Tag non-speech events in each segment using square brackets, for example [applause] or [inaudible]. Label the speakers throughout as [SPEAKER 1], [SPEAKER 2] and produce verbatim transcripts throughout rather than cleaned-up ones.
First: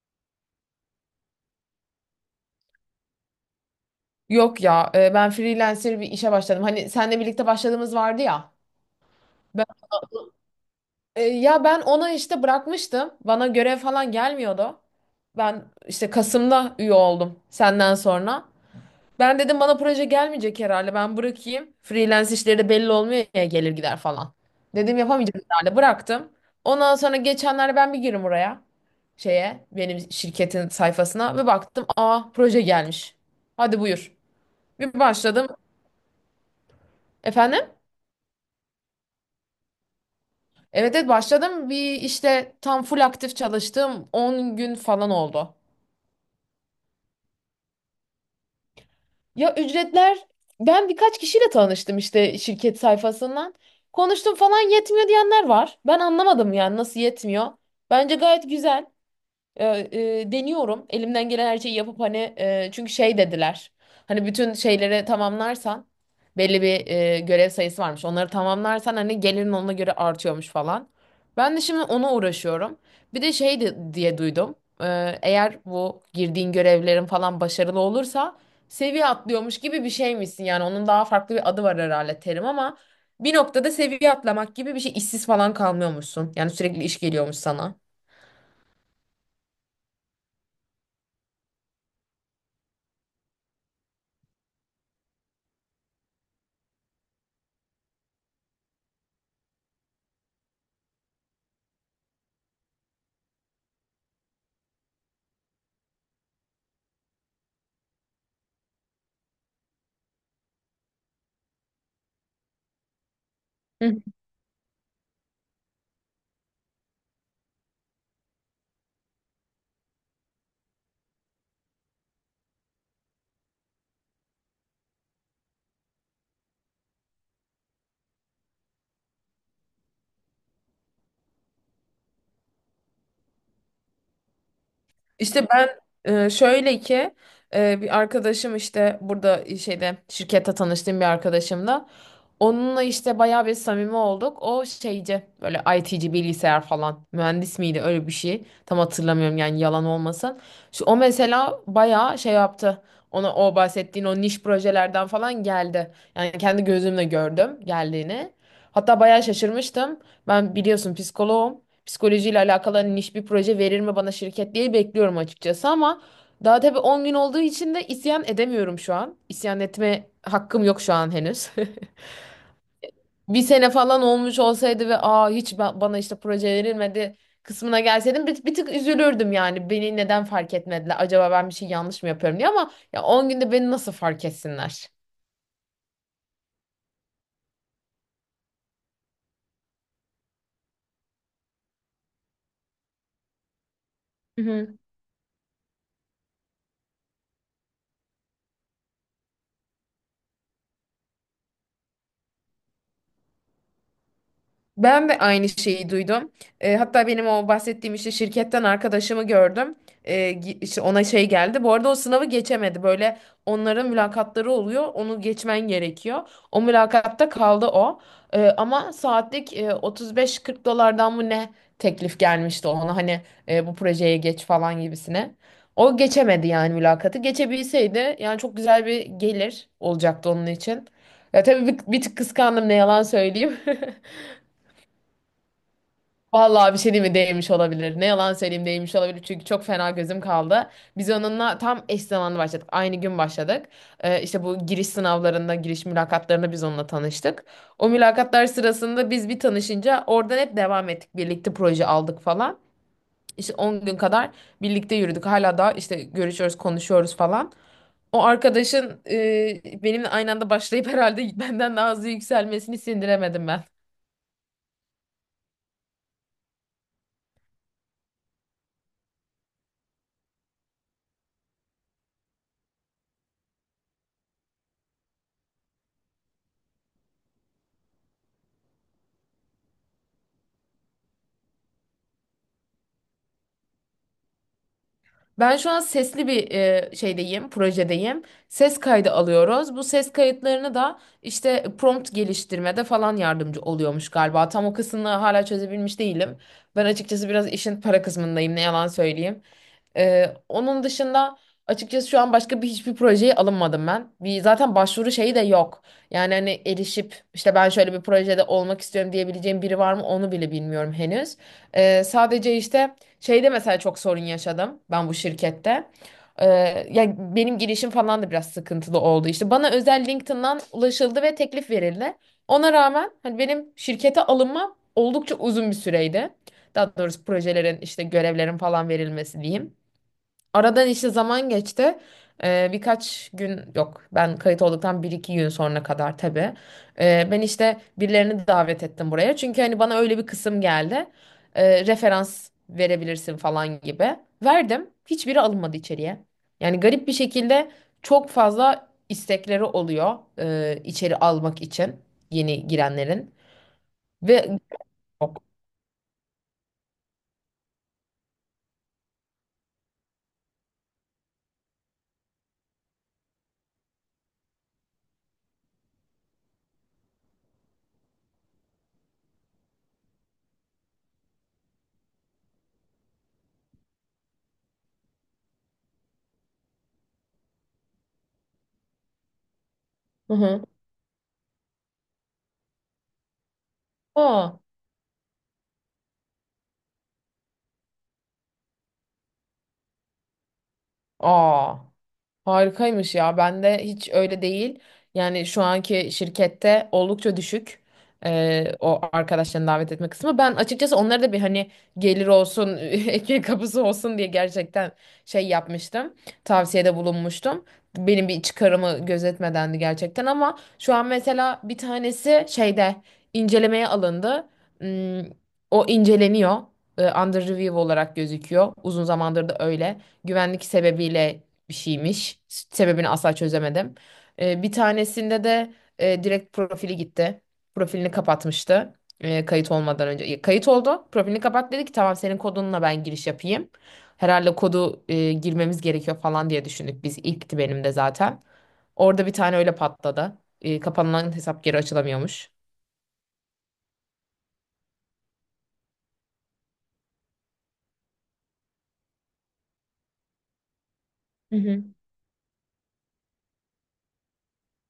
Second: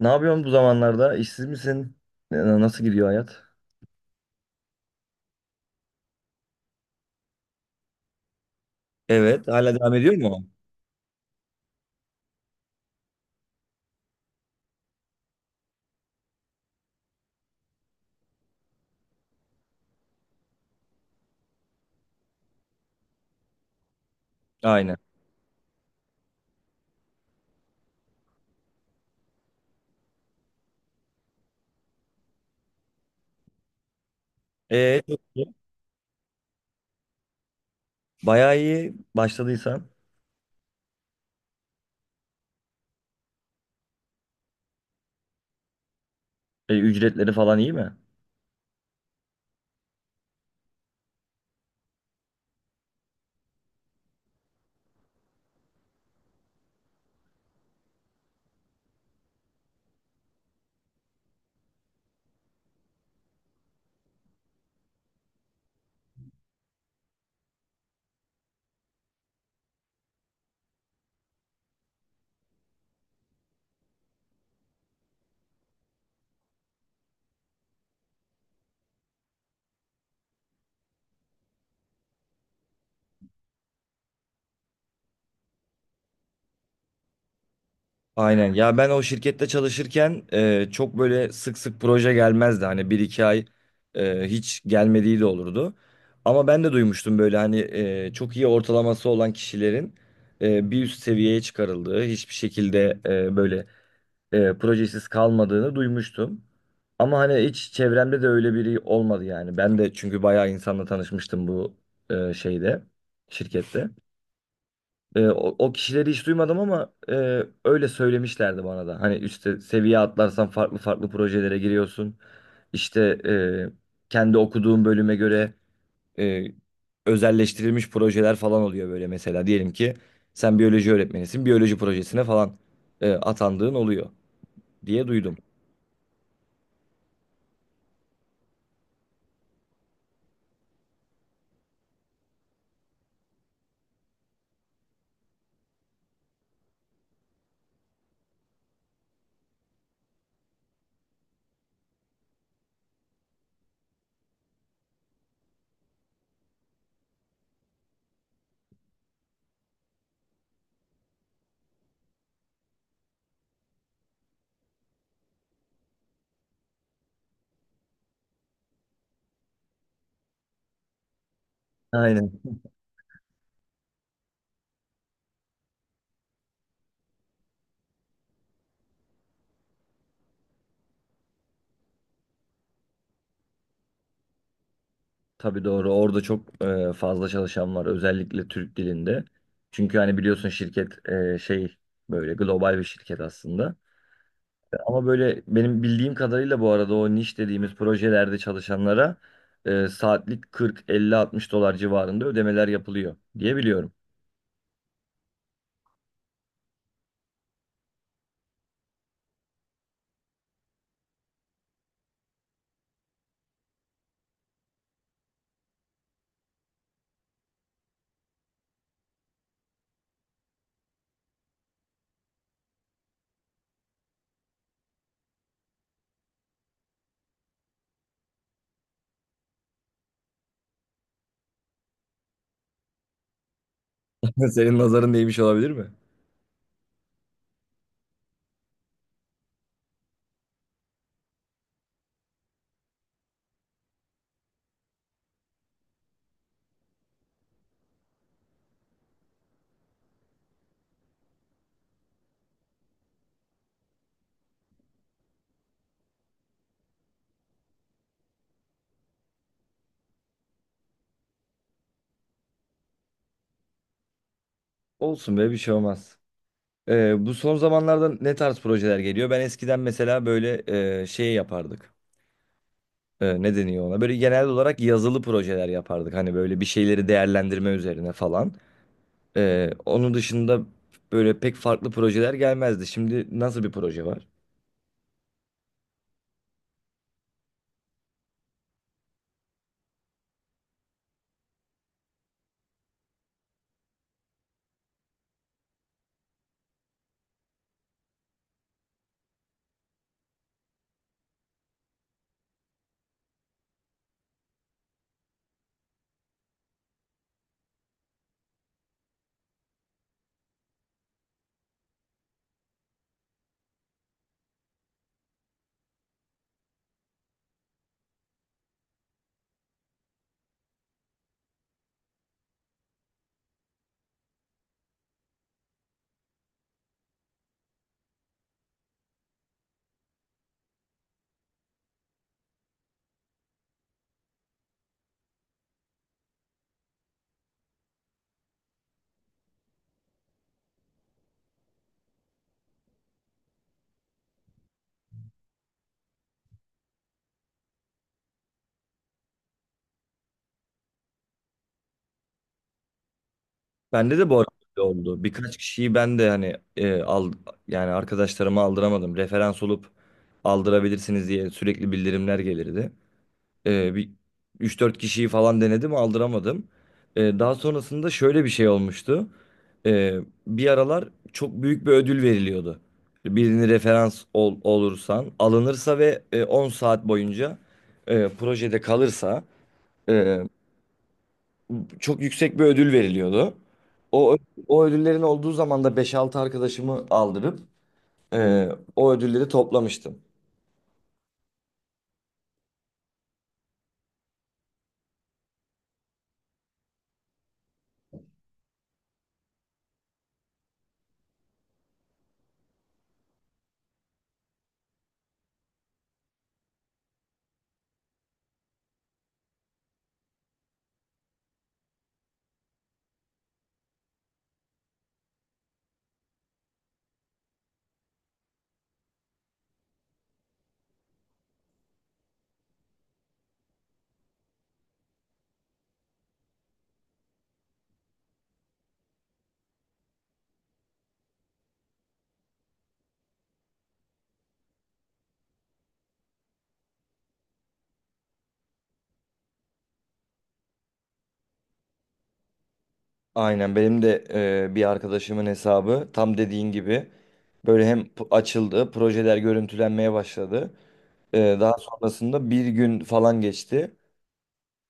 [SPEAKER 1] Ne yapıyorsun bu zamanlarda? İşsiz misin? Ee, Nasıl gidiyor hayat?
[SPEAKER 2] Yok ya e, ben freelancer bir işe başladım. Hani seninle birlikte başladığımız vardı ya.
[SPEAKER 1] Evet,
[SPEAKER 2] Ben,
[SPEAKER 1] hala devam ediyor mu?
[SPEAKER 2] e, ya ben ona işte bırakmıştım. Bana görev falan gelmiyordu. Ben işte Kasım'da üye oldum senden sonra. Ben dedim bana proje gelmeyecek herhalde. Ben bırakayım. Freelance işleri de belli olmuyor ya gelir gider falan.
[SPEAKER 1] Aynen.
[SPEAKER 2] Dedim yapamayacağım herhalde. Bıraktım. Ondan sonra geçenlerde ben bir girdim oraya. Şeye benim şirketin sayfasına ve baktım aa proje gelmiş. Hadi buyur. Bir
[SPEAKER 1] Ee, çok
[SPEAKER 2] başladım.
[SPEAKER 1] iyi.
[SPEAKER 2] Efendim?
[SPEAKER 1] Bayağı iyi başladıysan.
[SPEAKER 2] Evet, evet, başladım. Bir işte tam full aktif çalıştığım on gün falan oldu.
[SPEAKER 1] E, ücretleri falan iyi mi?
[SPEAKER 2] Ya ücretler ben birkaç kişiyle tanıştım işte şirket sayfasından. Konuştum falan yetmiyor diyenler var. Ben anlamadım yani nasıl yetmiyor. Bence gayet güzel. E, e, Deniyorum. Elimden gelen her şeyi yapıp hani e, çünkü şey dediler. Hani bütün şeyleri tamamlarsan belli bir e, görev sayısı varmış. Onları tamamlarsan hani gelirin ona göre artıyormuş falan. Ben de şimdi ona uğraşıyorum. Bir de şey de- diye duydum. E, eğer bu girdiğin görevlerin falan başarılı olursa seviye atlıyormuş gibi bir şeymişsin. Yani onun daha farklı bir adı var herhalde terim ama bir noktada seviye atlamak gibi bir şey işsiz falan kalmıyormuşsun. Yani sürekli iş geliyormuş sana.
[SPEAKER 1] Aynen. Ya ben o şirkette çalışırken e, çok böyle sık sık proje gelmezdi. Hani bir iki ay e, hiç gelmediği de olurdu. Ama ben de duymuştum böyle hani e, çok iyi ortalaması olan kişilerin e, bir üst seviyeye çıkarıldığı, hiçbir şekilde e, böyle e, projesiz kalmadığını duymuştum. Ama hani hiç çevremde de öyle biri olmadı yani. Ben de çünkü bayağı insanla tanışmıştım bu e, şeyde,
[SPEAKER 2] Hı
[SPEAKER 1] şirkette.
[SPEAKER 2] hı.
[SPEAKER 1] E, o, o kişileri hiç duymadım ama e, öyle söylemişlerdi bana da. Hani üstte seviye atlarsan farklı farklı projelere giriyorsun. İşte e, kendi okuduğum bölüme göre e, özelleştirilmiş projeler falan oluyor böyle mesela. Diyelim ki sen biyoloji öğretmenisin, biyoloji projesine falan e, atandığın oluyor diye duydum.
[SPEAKER 2] İşte ben e, şöyle ki e, bir arkadaşım işte burada şeyde şirkette tanıştığım bir arkadaşımla onunla işte bayağı bir samimi olduk. O şeyci böyle I T'ci bilgisayar falan mühendis miydi öyle bir şey. Tam hatırlamıyorum yani yalan olmasın. Şu, o mesela bayağı şey yaptı. Ona o bahsettiğin o niş projelerden falan geldi. Yani kendi gözümle gördüm geldiğini. Hatta bayağı şaşırmıştım. Ben biliyorsun psikoloğum. Psikolojiyle alakalı hani niş bir proje verir mi bana şirket diye bekliyorum açıkçası ama daha tabii on gün olduğu için de isyan edemiyorum şu an. İsyan etme hakkım yok şu an henüz. [laughs]
[SPEAKER 1] Aynen.
[SPEAKER 2] Bir sene falan olmuş olsaydı ve aa hiç ba- bana işte proje verilmedi kısmına gelseydim bir, bir tık üzülürdüm yani. Beni neden fark etmediler? Acaba ben bir şey yanlış mı yapıyorum diye ama ya on günde beni nasıl fark etsinler?
[SPEAKER 1] Tabii doğru. Orada çok e, fazla çalışan var. Özellikle Türk dilinde. Çünkü hani biliyorsun şirket e, şey böyle global bir şirket aslında. Ama böyle benim bildiğim kadarıyla bu arada o niş dediğimiz projelerde çalışanlara e, saatlik kırk, elli, altmış dolar civarında ödemeler yapılıyor diye biliyorum.
[SPEAKER 2] Ben de aynı şeyi duydum. E, hatta benim o bahsettiğim işte şirketten arkadaşımı gördüm. E, gi- işte ona şey geldi. Bu arada o sınavı geçemedi. Böyle onların mülakatları oluyor. Onu geçmen gerekiyor. O mülakatta kaldı o. E, ama saatlik e, 35-40 dolardan mı ne teklif gelmişti ona. Hani e, bu projeye geç falan gibisine. O geçemedi yani mülakatı. Geçebilseydi yani çok güzel bir gelir olacaktı onun için. Ya tabii bir, bir tık kıskandım ne yalan söyleyeyim. [laughs]
[SPEAKER 1] [laughs] Senin nazarın değmiş olabilir mi?
[SPEAKER 2] Vallahi bir şey değil mi değmiş olabilir. Ne yalan söyleyeyim değmiş olabilir çünkü çok fena gözüm kaldı. Biz onunla tam eş zamanlı başladık. Aynı gün başladık. Ee, işte bu giriş sınavlarında, giriş mülakatlarında biz onunla tanıştık. O mülakatlar sırasında biz bir tanışınca oradan hep devam ettik. Birlikte proje aldık falan. İşte on gün kadar birlikte yürüdük. Hala da işte görüşüyoruz, konuşuyoruz falan. O arkadaşın e, benimle aynı anda başlayıp [laughs] herhalde benden daha hızlı yükselmesini sindiremedim ben.
[SPEAKER 1] Olsun be, bir şey olmaz. E, bu son zamanlarda ne tarz projeler geliyor? Ben eskiden mesela böyle e, şey yapardık. E, ne deniyor ona? Böyle genel olarak yazılı projeler yapardık. Hani böyle bir şeyleri değerlendirme üzerine falan. E, onun dışında böyle pek farklı projeler gelmezdi. Şimdi nasıl bir proje var?
[SPEAKER 2] Ben şu an sesli bir e, şeydeyim, projedeyim. Ses kaydı alıyoruz. Bu ses kayıtlarını da işte prompt geliştirmede falan yardımcı oluyormuş galiba. Tam o kısmını hala çözebilmiş değilim. Ben açıkçası biraz işin para kısmındayım, ne yalan söyleyeyim. Ee, onun dışında açıkçası şu an başka bir hiçbir projeye alınmadım ben. Bir, zaten başvuru şeyi de yok. Yani hani erişip işte ben şöyle bir projede olmak istiyorum diyebileceğim biri var mı onu bile bilmiyorum henüz. Ee, sadece işte şeyde mesela çok sorun yaşadım ben bu şirkette. Ee, Ya benim girişim falan da biraz sıkıntılı oldu. İşte bana özel LinkedIn'dan ulaşıldı ve teklif verildi. Ona rağmen hani benim şirkete alınmam oldukça uzun bir süreydi. Daha doğrusu projelerin işte görevlerin falan verilmesi diyeyim. Aradan işte zaman geçti. Ee, birkaç gün yok ben kayıt olduktan bir iki gün sonra kadar tabii. Ee, ben işte birilerini davet ettim buraya. Çünkü hani bana öyle bir kısım geldi. Ee, referans verebilirsin falan gibi. Verdim. Hiçbiri alınmadı içeriye. Yani garip bir şekilde çok fazla istekleri oluyor e, içeri almak için yeni girenlerin.
[SPEAKER 1] Bende de bu arada
[SPEAKER 2] Ve
[SPEAKER 1] öyle oldu.
[SPEAKER 2] yok.
[SPEAKER 1] Birkaç kişiyi ben de hani e, al, yani arkadaşlarıma aldıramadım. Referans olup aldırabilirsiniz diye sürekli bildirimler gelirdi. Ee, bir üç dört kişiyi falan denedim aldıramadım. Ee, daha sonrasında şöyle bir şey olmuştu. Ee, Bir aralar çok büyük bir ödül veriliyordu. Birini referans ol- olursan alınırsa ve e, on saat boyunca e, projede kalırsa
[SPEAKER 2] Hı
[SPEAKER 1] e,
[SPEAKER 2] hı.
[SPEAKER 1] çok yüksek bir ödül veriliyordu. O, ö-
[SPEAKER 2] Aa.
[SPEAKER 1] o ödüllerin olduğu zaman da beş altı arkadaşımı aldırıp e, o ödülleri toplamıştım.
[SPEAKER 2] Aa. Harikaymış ya. Bende hiç öyle değil. Yani şu anki şirkette oldukça düşük. E, o arkadaşlarını davet etme kısmı. Ben açıkçası onlara da bir hani gelir olsun, [laughs] ekmek kapısı olsun diye gerçekten şey yapmıştım. Tavsiyede bulunmuştum. Benim bir çıkarımı gözetmedendi gerçekten ama şu an mesela bir tanesi şeyde incelemeye alındı. Hmm, O inceleniyor. E, Under review olarak gözüküyor. Uzun zamandır da öyle güvenlik sebebiyle bir şeymiş. Sebebini asla çözemedim. Ee, bir tanesinde de e, direkt profili gitti. Profilini kapatmıştı. E, kayıt olmadan önce. E, Kayıt oldu. Profilini kapat dedi ki tamam senin kodunla ben giriş yapayım. Herhalde kodu e, girmemiz gerekiyor falan diye düşündük biz. İlkti benim de zaten. Orada bir tane öyle patladı. E, kapanılan hesap geri açılamıyormuş.
[SPEAKER 1] Aynen benim de e, bir arkadaşımın hesabı tam dediğin gibi böyle hem p- açıldı, projeler görüntülenmeye başladı.
[SPEAKER 2] Hı
[SPEAKER 1] E, daha
[SPEAKER 2] hı.
[SPEAKER 1] sonrasında bir gün falan geçti.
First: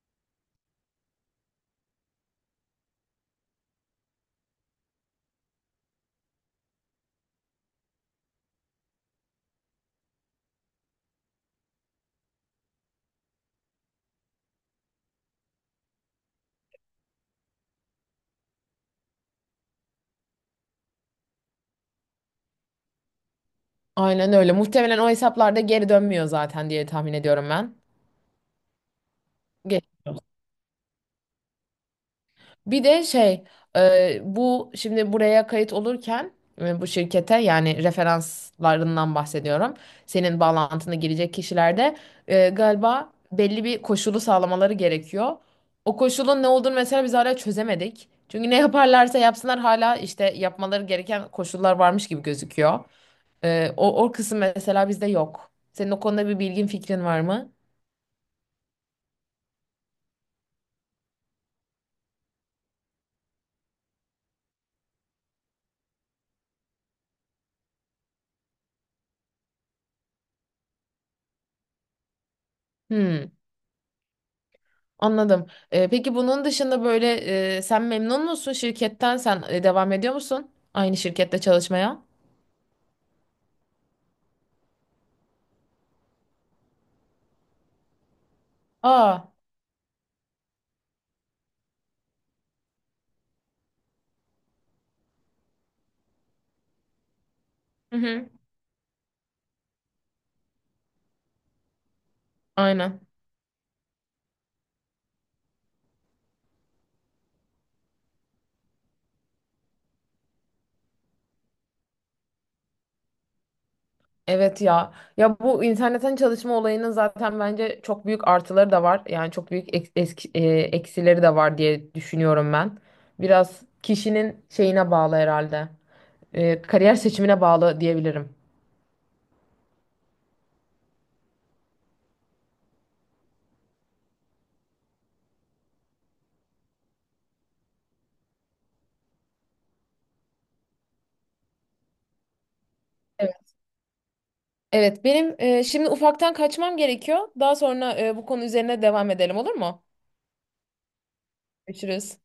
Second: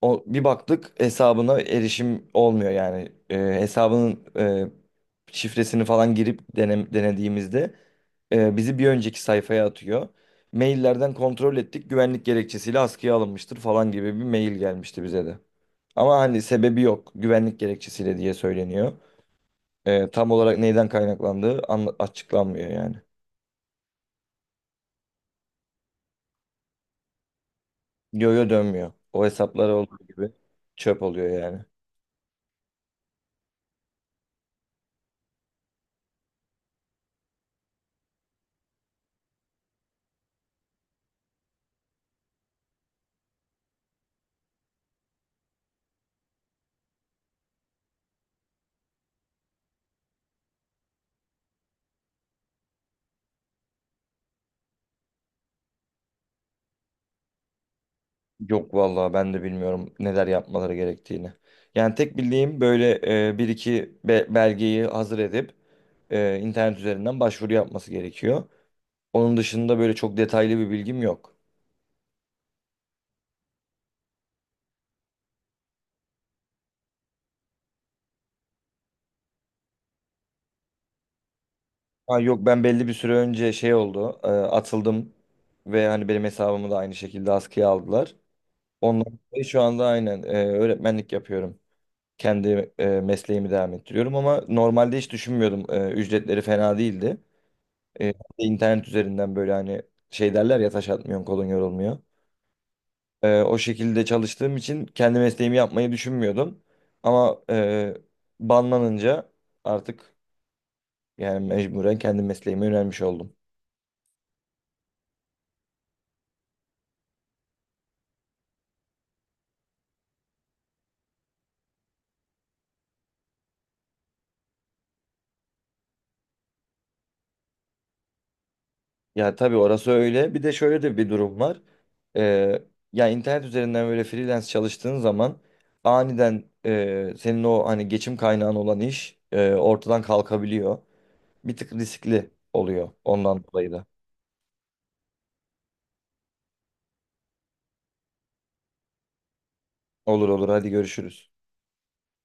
[SPEAKER 1] O, bir baktık hesabına erişim olmuyor yani. E, hesabının e, şifresini falan girip denem- denediğimizde e, bizi bir önceki sayfaya atıyor. Maillerden kontrol ettik, güvenlik gerekçesiyle askıya alınmıştır falan gibi bir mail gelmişti bize de. Ama hani sebebi yok, güvenlik gerekçesiyle diye söyleniyor. E, tam olarak neyden kaynaklandığı anla- açıklanmıyor yani.
[SPEAKER 2] Aynen öyle. Muhtemelen o hesaplarda geri dönmüyor zaten diye tahmin ediyorum ben.
[SPEAKER 1] Yo-yo dönmüyor. O hesaplar olduğu gibi çöp oluyor yani.
[SPEAKER 2] Bir de şey e, bu şimdi buraya kayıt olurken e, bu şirkete yani referanslarından bahsediyorum. Senin bağlantına girecek kişilerde e, galiba belli bir koşulu sağlamaları gerekiyor. O koşulun ne olduğunu mesela biz hala çözemedik. Çünkü ne yaparlarsa yapsınlar hala işte yapmaları gereken koşullar varmış gibi gözüküyor. E, o, o kısım mesela bizde yok. Senin o konuda bir bilgin fikrin var mı?
[SPEAKER 1] Yok vallahi, ben de bilmiyorum neler yapmaları gerektiğini. Yani tek bildiğim böyle e, bir iki be- belgeyi hazır edip e, internet üzerinden başvuru yapması gerekiyor. Onun dışında böyle çok detaylı bir bilgim yok.
[SPEAKER 2] Hmm. Anladım. Ee, peki bunun dışında böyle e, sen memnun musun şirketten? Sen e, devam ediyor musun aynı şirkette çalışmaya?
[SPEAKER 1] Ha, yok, ben belli bir süre önce şey oldu, e, atıldım ve hani benim hesabımı da aynı şekilde askıya aldılar. Ondan
[SPEAKER 2] Aa.
[SPEAKER 1] dolayı şu anda aynen e, öğretmenlik yapıyorum, kendi e, mesleğimi devam ettiriyorum ama normalde hiç düşünmüyordum. E, ücretleri fena değildi.
[SPEAKER 2] Hı
[SPEAKER 1] E,
[SPEAKER 2] hı.
[SPEAKER 1] internet üzerinden böyle hani şey derler ya, taş atmıyorsun kolun yorulmuyor.
[SPEAKER 2] Aynen.
[SPEAKER 1] E, o şekilde çalıştığım için kendi mesleğimi yapmayı düşünmüyordum. Ama e, banlanınca artık yani mecburen kendi mesleğime yönelmiş oldum.
[SPEAKER 2] Evet ya. Ya bu internetten çalışma olayının zaten bence çok büyük artıları da var. Yani çok büyük ek- eski- e, eksileri de var diye düşünüyorum ben. Biraz kişinin şeyine bağlı herhalde. E, kariyer seçimine bağlı diyebilirim.
[SPEAKER 1] Ya tabii orası öyle. Bir de şöyle de bir durum var. Ee, Ya internet üzerinden böyle freelance çalıştığın zaman aniden e, senin o hani geçim kaynağın olan iş e, ortadan kalkabiliyor. Bir tık riskli oluyor ondan
[SPEAKER 2] Evet,
[SPEAKER 1] dolayı da.
[SPEAKER 2] evet, benim e, şimdi ufaktan kaçmam gerekiyor. Daha sonra e, bu konu üzerine devam edelim olur mu?
[SPEAKER 1] Olur olur, hadi görüşürüz.
[SPEAKER 2] Görüşürüz.